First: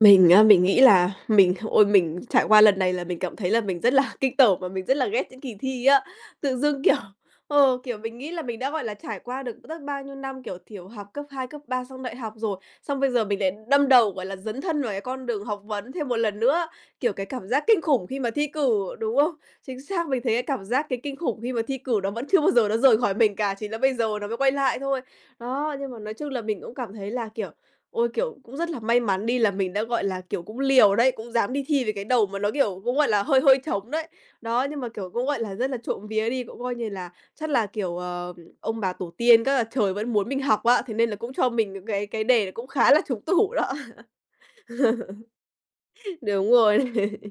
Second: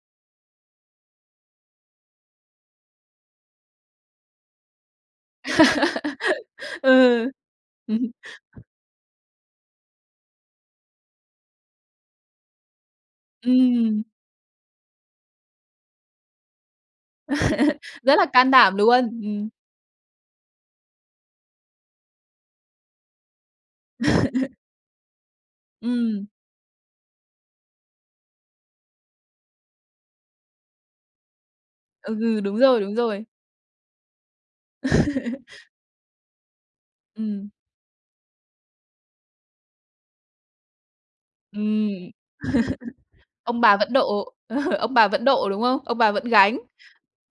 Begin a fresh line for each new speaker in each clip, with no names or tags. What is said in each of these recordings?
Mình á, mình nghĩ là mình h ôi, mình trải qua lần này là mình cảm thấy là mình rất là kinh tởm và mình rất là ghét những kỳ thi á. Tự dưng, kiểu,
Ừ.
ờ, kiểu,
Ừm.
mình nghĩ là mình đã gọi là trải qua được rất bao nhiêu năm, kiểu, thiểu học cấp 2, cấp 3, xong đại học rồi, xong bây giờ mình lại đâm
Ừm.
đầu, gọi là, dấn thân vào cái con đường học vấn thêm một lần nữa. Kiểu, cái cảm giác kinh khủng
Rất
khi
là
mà thi
can đảm
cử,
luôn.
đúng không?
Ừm.
Chính xác, mình thấy cái cảm giác, cái kinh khủng khi mà thi cử nó vẫn chưa bao giờ nó rời khỏi mình cả, chỉ là bây giờ nó mới quay lại thôi. Đó, nhưng mà nói
Ừm.
chung là mình cũng cảm thấy là, kiểu, ôi, kiểu, cũng rất là may mắn đi là mình đã, gọi là, kiểu, cũng liều đấy, cũng dám đi thi với cái đầu mà
Ừ,
nó,
đúng
kiểu,
rồi, đúng
cũng gọi là
rồi.
hơi hơi trống đấy. Đó, nhưng mà, kiểu, cũng, gọi là, rất là trộm vía đi, cũng coi như là,
Ừm.
chắc là, kiểu, ờ, ông bà tổ tiên, các, à, trời vẫn muốn mình học á. Thế nên là cũng cho mình những
Ừm.
cái cái đề nó cũng khá là trúng tủ
Ông
đó.
bà vẫn độ ông bà vẫn độ, đúng không? Ông bà vẫn
Đúng
gánh,
rồi.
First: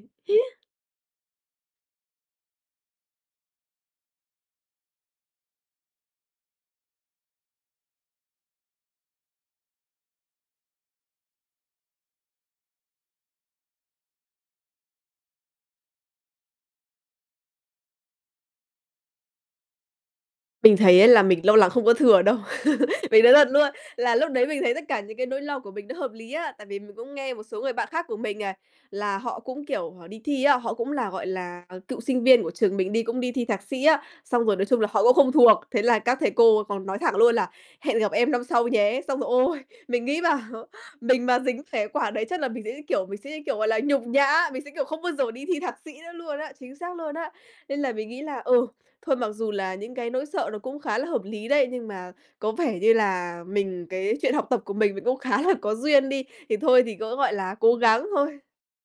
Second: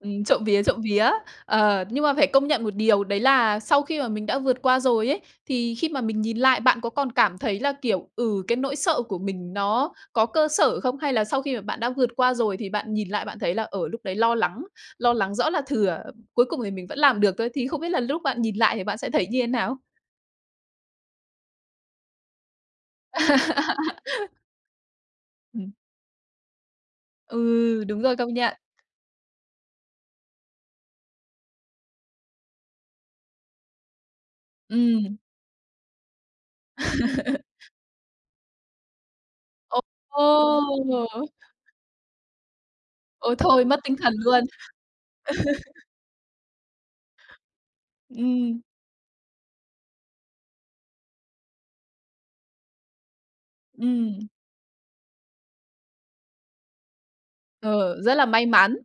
ừm, trộm vía, trộm vía. Ờ, nhưng mà phải công nhận một điều đấy là sau khi mà mình đã vượt qua rồi ấy, thì khi mà mình nhìn lại bạn có còn cảm thấy là, kiểu, ừ, cái nỗi sợ của mình nó có cơ sở không? Hay là sau khi mà bạn đã vượt qua rồi thì bạn nhìn lại bạn thấy là, ờ, lúc đấy lo lắng lo lắng rõ là thừa, cuối cùng thì mình vẫn làm được thôi. Thì không biết là lúc bạn nhìn lại thì bạn sẽ thấy như thế nào?
Mình thấy á là mình lo lắng không có thừa đâu. Mình nói thật luôn là lúc đấy mình thấy tất cả những cái nỗi lo
Ừm.
của mình nó hợp lý á. Tại vì mình cũng nghe một số người
Ừ,
bạn
đúng
khác
rồi,
của
công
mình này,
nhận.
là họ cũng kiểu họ đi thi á, họ cũng là, gọi là, ờ, cựu sinh viên của trường mình đi, cũng đi thi thạc sĩ á, xong rồi, nói chung là, họ cũng
Ừm.
không thuộc. Thế là các thầy cô còn nói thẳng luôn là hẹn gặp em năm sau nhé. Xong rồi, ôi!
Ồ,
Mình nghĩ, bảo,
ô!
mình mà dính phải quả đấy chắc là mình sẽ, như kiểu mình sẽ,
Ôi
như kiểu,
thôi,
gọi là,
mất tinh
nhục
thần luôn.
nhã, mình sẽ, kiểu, không bao giờ đi thi thạc sĩ nữa luôn á, chính xác luôn á. Nên là mình nghĩ là,
Ừm.
ừ, thôi, mặc dù là những cái nỗi sợ nó cũng khá là hợp lý đấy, nhưng mà có vẻ như là mình cái
Ừm.
chuyện học tập của mình, mình cũng khá là có duyên đi, thì thôi thì cứ, gọi là, cố
Ừ,
gắng
rất là
thôi.
may mắn.